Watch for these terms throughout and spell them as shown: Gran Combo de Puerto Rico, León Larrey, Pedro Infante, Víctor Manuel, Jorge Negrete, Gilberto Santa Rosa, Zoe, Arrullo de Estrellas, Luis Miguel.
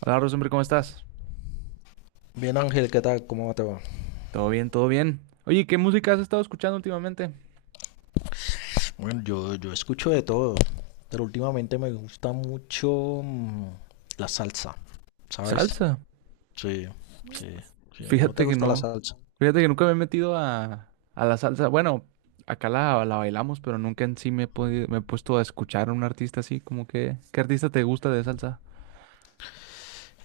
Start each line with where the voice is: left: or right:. right: Hola, Rosembri, ¿cómo estás?
left: Bien, Ángel, ¿qué tal? ¿Cómo te va?
right: Todo bien, todo bien. Oye, ¿qué música has estado escuchando últimamente?
left: Bueno, yo escucho de todo, pero últimamente me gusta mucho la salsa, ¿sabes?
right: Salsa.
left: Sí, sí, sí. ¿No te
right: Fíjate que
left: gusta la
right: no.
left: salsa?
right: Fíjate que nunca me he metido a la salsa. Bueno, acá la bailamos, pero nunca en sí me he puesto a escuchar a un artista así, como que, ¿qué artista te gusta de salsa?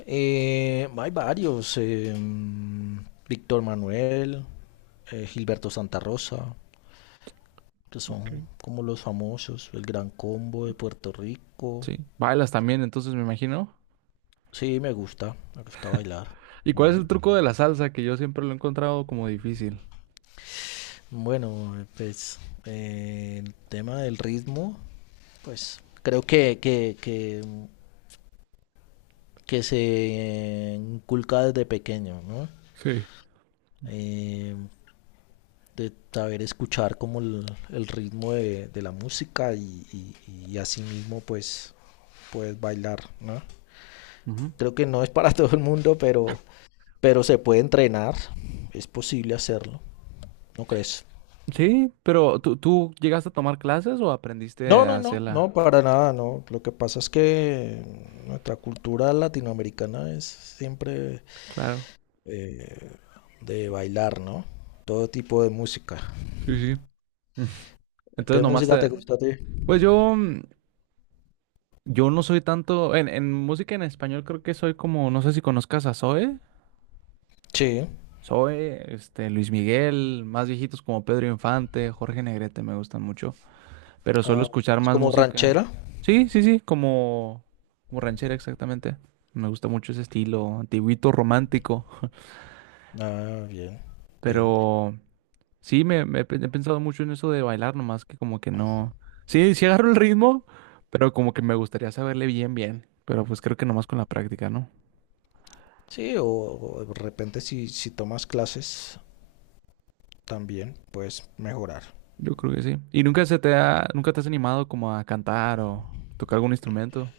left: Hay varios, Víctor Manuel, Gilberto Santa Rosa, que son
right: Okay.
left: como los famosos, el Gran Combo de Puerto Rico.
right: Sí. Bailas también, entonces me imagino.
left: Sí, me gusta bailar.
right: ¿Y cuál es
left: Mm.
right: el truco de la salsa? Que yo siempre lo he encontrado como difícil.
left: Bueno, pues el tema del ritmo. Pues creo que se inculca desde pequeño, ¿no?
right: Sí.
left: Eh, de saber escuchar como el ritmo de la música y y, así mismo pues puedes bailar, ¿no?
right: Ujú.
left: Creo que no es para todo el mundo, pero se puede entrenar, es posible hacerlo, ¿no crees?
right: Sí, pero ¿tú llegaste a tomar clases o aprendiste
left: No,
right: a
left: no, no,
right: hacerla?
left: no, para nada, no. Lo que pasa es que nuestra cultura latinoamericana es siempre
right: Claro.
left: eh, de bailar, ¿no? Todo tipo de música.
right: Sí, sí. Entonces
left: ¿Qué
right: nomás
left: música te
right: te...
left: gusta a ti?
right: Pues yo, yo no soy tanto... En música en español creo que soy como... No sé si conozcas a Zoe.
left: Sí.
right: Zoe, este, Luis Miguel, más viejitos como Pedro Infante, Jorge Negrete me gustan mucho. Pero suelo
left: Ah,
right: escuchar
left: ¿más
right: más
left: como
right: música.
left: ranchera?
right: Sí, sí, sí, como, como ranchera exactamente. Me gusta mucho ese estilo, antiguito, romántico.
left: Ah, bien, bien.
right: Pero... Sí, he pensado mucho en eso de bailar, nomás que como que no. Sí, sí agarro el ritmo, pero como que me gustaría saberle bien, bien. Pero pues creo que nomás con la práctica, ¿no?
left: Sí, o de repente si, si tomas clases también puedes mejorar.
right: Yo creo que sí. ¿Y nunca te has animado como a cantar o tocar algún instrumento?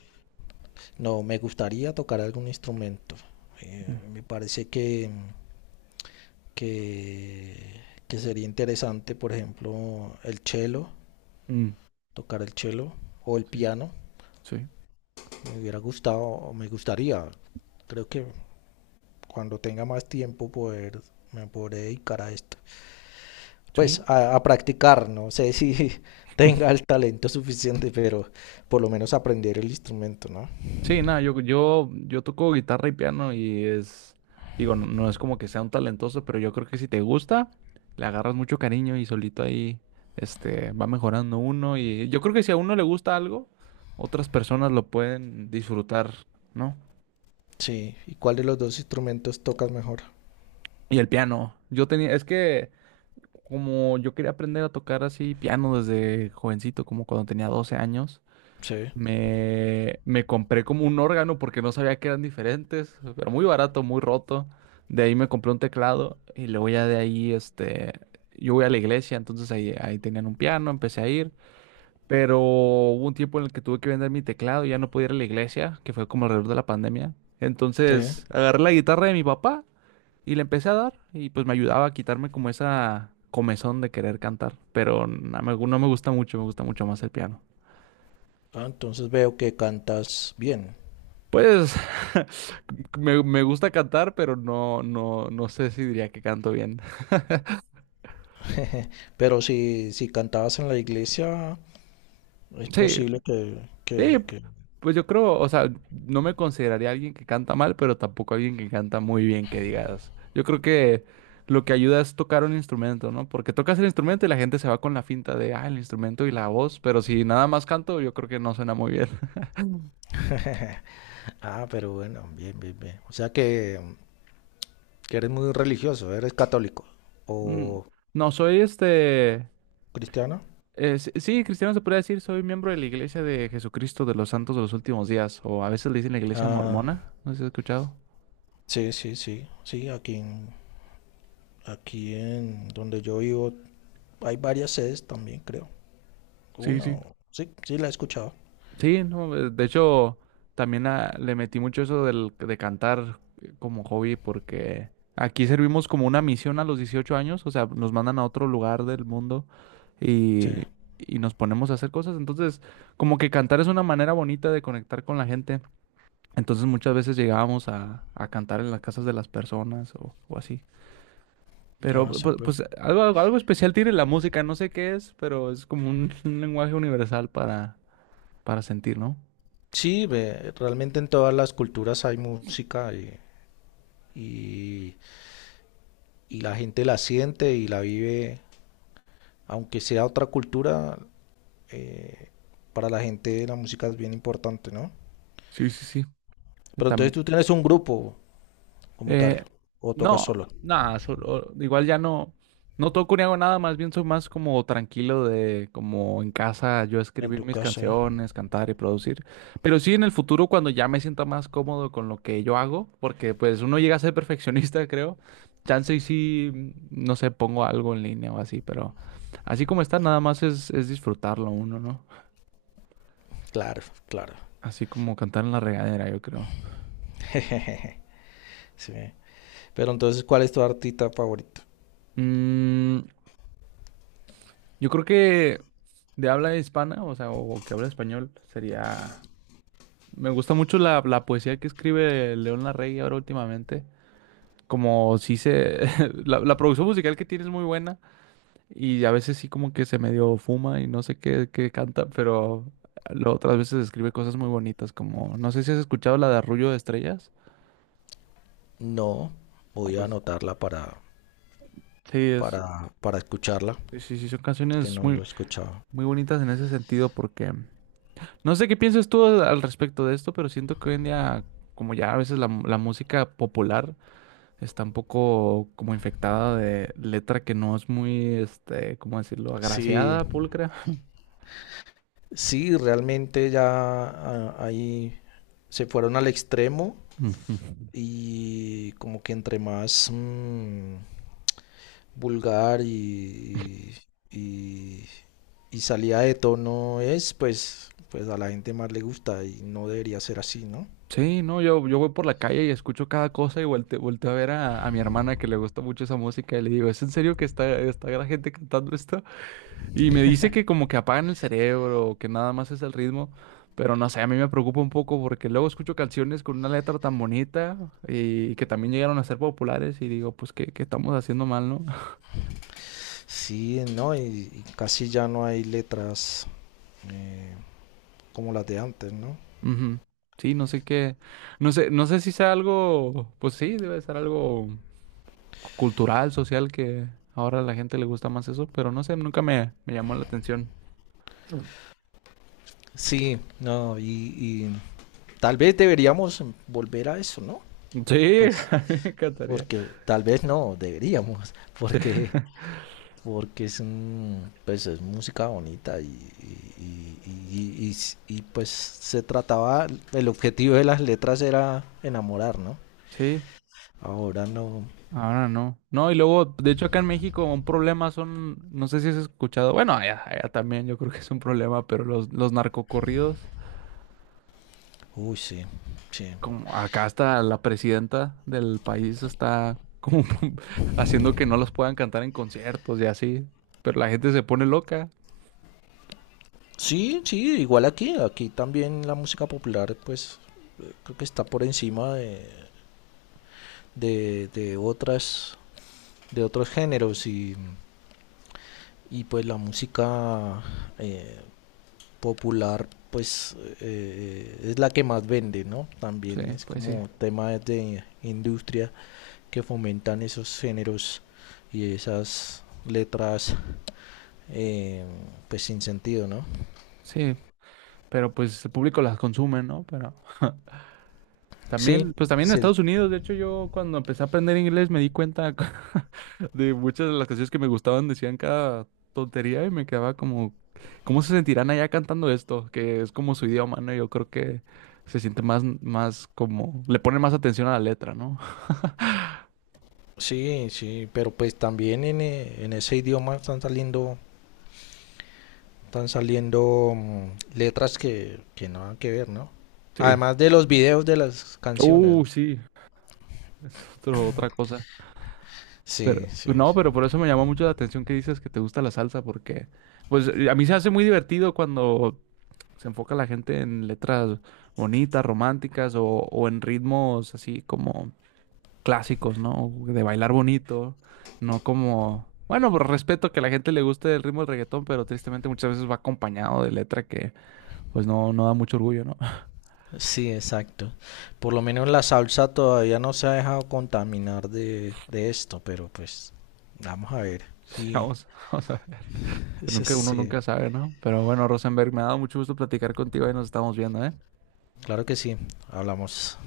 left: No, me gustaría tocar algún instrumento.
right: Mm.
left: Me parece que, que sería interesante, por ejemplo, el cello,
right: Mm.
left: tocar el cello o el
right: Sí,
left: piano.
right: sí,
left: Me hubiera gustado, o me gustaría. Creo que cuando tenga más tiempo poder, me podré dedicar a esto. Pues
right: sí.
left: a practicar, no sé si tenga el talento suficiente, pero por lo menos aprender el instrumento, ¿no?
right: Sí, nada, yo toco guitarra y piano y es, digo, no es como que sea un talentoso, pero yo creo que si te gusta, le agarras mucho cariño y solito ahí, este, va mejorando uno y yo creo que si a uno le gusta algo, otras personas lo pueden disfrutar, ¿no?
left: Sí, ¿y cuál de los dos instrumentos tocas mejor?
right: Y el piano, yo tenía, es que como yo quería aprender a tocar así piano desde jovencito, como cuando tenía 12 años.
left: Sí,
right: Me compré como un órgano porque no sabía que eran diferentes, pero muy barato, muy roto. De ahí me compré un teclado y luego ya de ahí, este, yo voy a la iglesia, entonces ahí tenían un piano, empecé a ir, pero hubo un tiempo en el que tuve que vender mi teclado y ya no podía ir a la iglesia, que fue como alrededor de la pandemia.
left: sí.
right: Entonces agarré la guitarra de mi papá y le empecé a dar y pues me ayudaba a quitarme como esa comezón de querer cantar, pero no me gusta mucho, me gusta mucho más el piano.
left: Ah, entonces veo que cantas bien.
right: Pues me gusta cantar, pero no sé si diría que canto bien.
left: Pero si, si cantabas en la iglesia, es
right: Sí,
left: posible
right: sí,
left: que...
right: pues yo creo, o sea, no me consideraría alguien que canta mal, pero tampoco alguien que canta muy bien, que digas. Yo creo que lo que ayuda es tocar un instrumento, ¿no? Porque tocas el instrumento y la gente se va con la finta de, ah, el instrumento y la voz, pero si nada más canto, yo creo que no suena muy bien.
left: Ah, pero bueno, bien, bien, bien. O sea que eres muy religioso, ¿eres católico
right: Mm.
left: o
right: No, soy este.
left: cristiano?
right: Sí, sí, cristiano se puede decir, soy miembro de la Iglesia de Jesucristo de los Santos de los Últimos Días, o a veces le dicen la Iglesia
left: Ah,
right: Mormona, no sé si has escuchado.
left: sí, sí, sí, sí, aquí en donde yo vivo hay varias sedes también, creo.
right: Sí,
left: Una
right: sí.
left: o... Sí, sí, la he escuchado.
right: Sí, no, de hecho, también ah, le metí mucho eso del, de cantar como hobby, porque aquí servimos como una misión a los 18 años, o sea, nos mandan a otro lugar del mundo y,
left: Sí,
right: y nos ponemos a hacer cosas, entonces, como que cantar es una manera bonita de conectar con la gente, entonces muchas veces llegábamos a cantar en las casas de las personas o así. Pero
left: ah, súper.
right: pues, algo especial tiene la música, no sé qué es, pero es como un, un lenguaje universal para sentir, ¿no?
left: Sí, ve, realmente en todas las culturas hay música y y la gente la siente y la vive, aunque sea otra cultura, eh, para la gente la música es bien importante, ¿no?
right: Sí, sí, sí.
left: Pero entonces
right: Tam-
left: tú tienes un grupo como tal,
right: Eh,
left: o tocas
right: no,
left: solo
right: nada, igual ya no, no toco ni hago nada, más bien soy más como tranquilo de como en casa yo
left: en
right: escribir
left: tu
right: mis
left: casa.
right: canciones, cantar y producir. Pero sí en el futuro cuando ya me sienta más cómodo con lo que yo hago, porque pues uno llega a ser perfeccionista, creo. Chance y sí, no sé, pongo algo en línea o así, pero así como está, nada más es disfrutarlo uno, ¿no?
left: Claro, claro.
right: Así como cantar en la regadera, yo creo.
left: Sí. Pero entonces, ¿cuál es tu artista favorito?
right: Mm. Yo creo que de habla hispana, o sea, o, que habla español, sería... Me gusta mucho la poesía que escribe León Larrey ahora últimamente. Como si se... La producción musical que tiene es muy buena y a veces sí como que se medio fuma y no sé qué, qué canta, pero otras veces escribe cosas muy bonitas como... No sé si has escuchado la de Arrullo de Estrellas.
left: No,
right: Ah,
left: voy a
right: pues...
left: anotarla
right: Sí, es...
left: para escucharla,
right: Sí, sí, sí, son
left: que
right: canciones
left: no lo
right: muy,
left: he escuchado.
right: muy bonitas en ese sentido porque... No sé qué piensas tú al al respecto de esto, pero siento que hoy en día, como ya a veces la música popular está un poco como infectada de letra que no es muy, este, ¿cómo decirlo?
left: Sí,
right: Agraciada, pulcra.
left: sí, realmente ya ahí se fueron al extremo
right: Ujú.
left: y como que entre más vulgar y y salida de tono es, pues, pues a la gente más le gusta y no debería ser así, ¿no?
right: Sí, no, yo voy por la calle y escucho cada cosa y volteo a ver a mi hermana que le gusta mucho esa música y le digo, ¿es en serio que está la gente cantando esto? Y me dice que como que apagan el cerebro, que nada más es el ritmo, pero no sé, a mí me preocupa un poco porque luego escucho canciones con una letra tan bonita y que también llegaron a ser populares y digo, pues qué estamos haciendo mal, ¿no?
left: Sí, no, y casi ya no hay letras eh, como las de antes, ¿no?
right: Ujú. Sí, no sé, no sé si sea algo, pues sí, debe ser algo cultural, social, que ahora a la gente le gusta más eso, pero no sé, nunca me, me llamó la atención. Mm.
left: Sí, no, y tal vez deberíamos volver a eso, ¿no?
right: Sí,
left: Pues,
right: a mí me encantaría.
left: porque tal vez no, deberíamos,
right: Sí,
left: porque, porque es, un- pues, es música bonita y pues se trataba, el objetivo de las letras era enamorar, ¿no?
right: sí.
left: Ahora no,
right: Ahora no. No, y luego, de hecho, acá en México un problema son, no sé si has escuchado, bueno, allá, allá también yo creo que es un problema, pero los narcocorridos,
left: uy, sí, sí.
right: como acá hasta la presidenta del país está como haciendo que no los puedan cantar en conciertos y así, pero la gente se pone loca.
left: Sí, sí, igual aquí también la música popular, pues creo que está por encima de otras, de otros géneros y pues la música eh, popular, pues es la que más vende, ¿no?
right: Sí,
left: También es
right: pues sí,
left: como tema de industria que fomentan esos géneros y esas letras, eh, pues sin sentido, ¿no?
right: sí, pero pues el público las consume, ¿no? Pero
left: Sí,
right: también, pues también en
left: sí.
right: Estados Unidos, de hecho, yo cuando empecé a aprender inglés me di cuenta de muchas de las canciones que me gustaban decían cada tontería y me quedaba como, ¿cómo se sentirán allá cantando esto? Que es como su idioma, ¿no? Yo creo que se siente más, más como, le ponen más atención a la letra, ¿no?
left: Sí, sí, pero pues también en ese idioma están saliendo letras que no han que ver, ¿no?
right: Sí.
left: Además de los videos de las canciones, ¿no?
right: Sí, es otro, otra cosa.
left: Sí,
right: Pero,
left: sí,
right: no, pero por eso me llamó mucho la atención que dices que te gusta la salsa, porque, pues, a mí se hace muy divertido cuando se enfoca la gente en letras bonitas, románticas o en ritmos así como clásicos, ¿no? De bailar bonito, no como... Bueno, pues, respeto que a la gente le guste el ritmo del reggaetón, pero tristemente muchas veces va acompañado de letra que pues no, no da mucho orgullo, ¿no?
left: sí, exacto. Por lo menos la salsa todavía no se ha dejado contaminar de esto, pero pues vamos a ver.
right: Sí,
left: Sí,
right: vamos, vamos a ver.
left: sí,
right: Nunca, uno
left: sí,
right: nunca sabe, ¿no? Pero bueno, Rosenberg, me ha dado mucho gusto platicar contigo y nos estamos viendo, ¿eh?
left: claro que sí, hablamos.